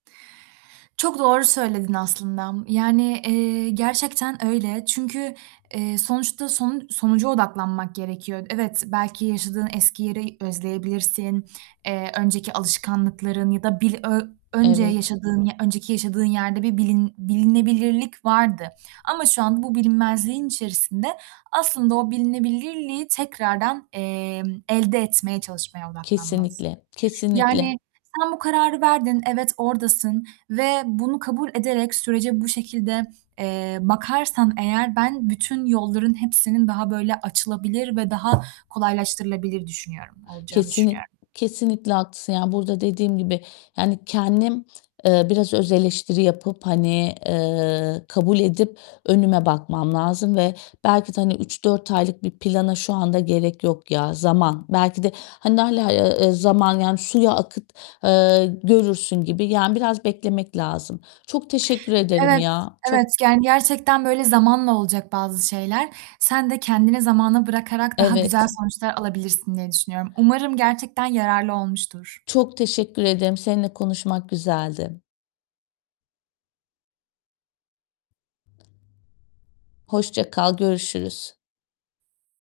Çok doğru söyledin aslında, yani, eee, gerçekten öyle. Çünkü, eee, sonuçta sonu sonuca odaklanmak gerekiyor. Evet, belki yaşadığın eski yeri özleyebilirsin, eee, önceki alışkanlıkların ya da bil ö önce Evet. yaşadığın ya önceki yaşadığın yerde bir bilin bilinebilirlik vardı ama şu an bu bilinmezliğin içerisinde, aslında o bilinebilirliği tekrardan, emm, elde etmeye çalışmaya odaklanmalısın. Kesinlikle, kesinlikle. Yani, sen bu kararı verdin, evet oradasın ve bunu kabul ederek sürece bu şekilde, eee, bakarsan eğer ben bütün yolların hepsinin daha böyle açılabilir ve daha kolaylaştırılabilir düşünüyorum olacağını Kesinlik düşünüyorum. kesinlikle haklısın, yani, burada dediğim gibi, yani kendim, eee, biraz öz eleştiri yapıp, hani, eee, kabul edip önüme bakmam lazım ve belki de hani 3-4 aylık bir plana şu anda gerek yok ya. Zaman. Belki de, hani hâlâ, eee, zaman, yani, suya akıt, eee, görürsün gibi, yani, biraz beklemek lazım. Çok teşekkür ederim Evet, ya. evet, Çok yani, gerçekten, böyle, zamanla olacak bazı şeyler. Sen de kendini zamana bırakarak daha güzel Evet. sonuçlar alabilirsin diye düşünüyorum. Umarım gerçekten yararlı olmuştur. Çok teşekkür ederim. Seninle konuşmak güzeldi. Hoşça kal, görüşürüz.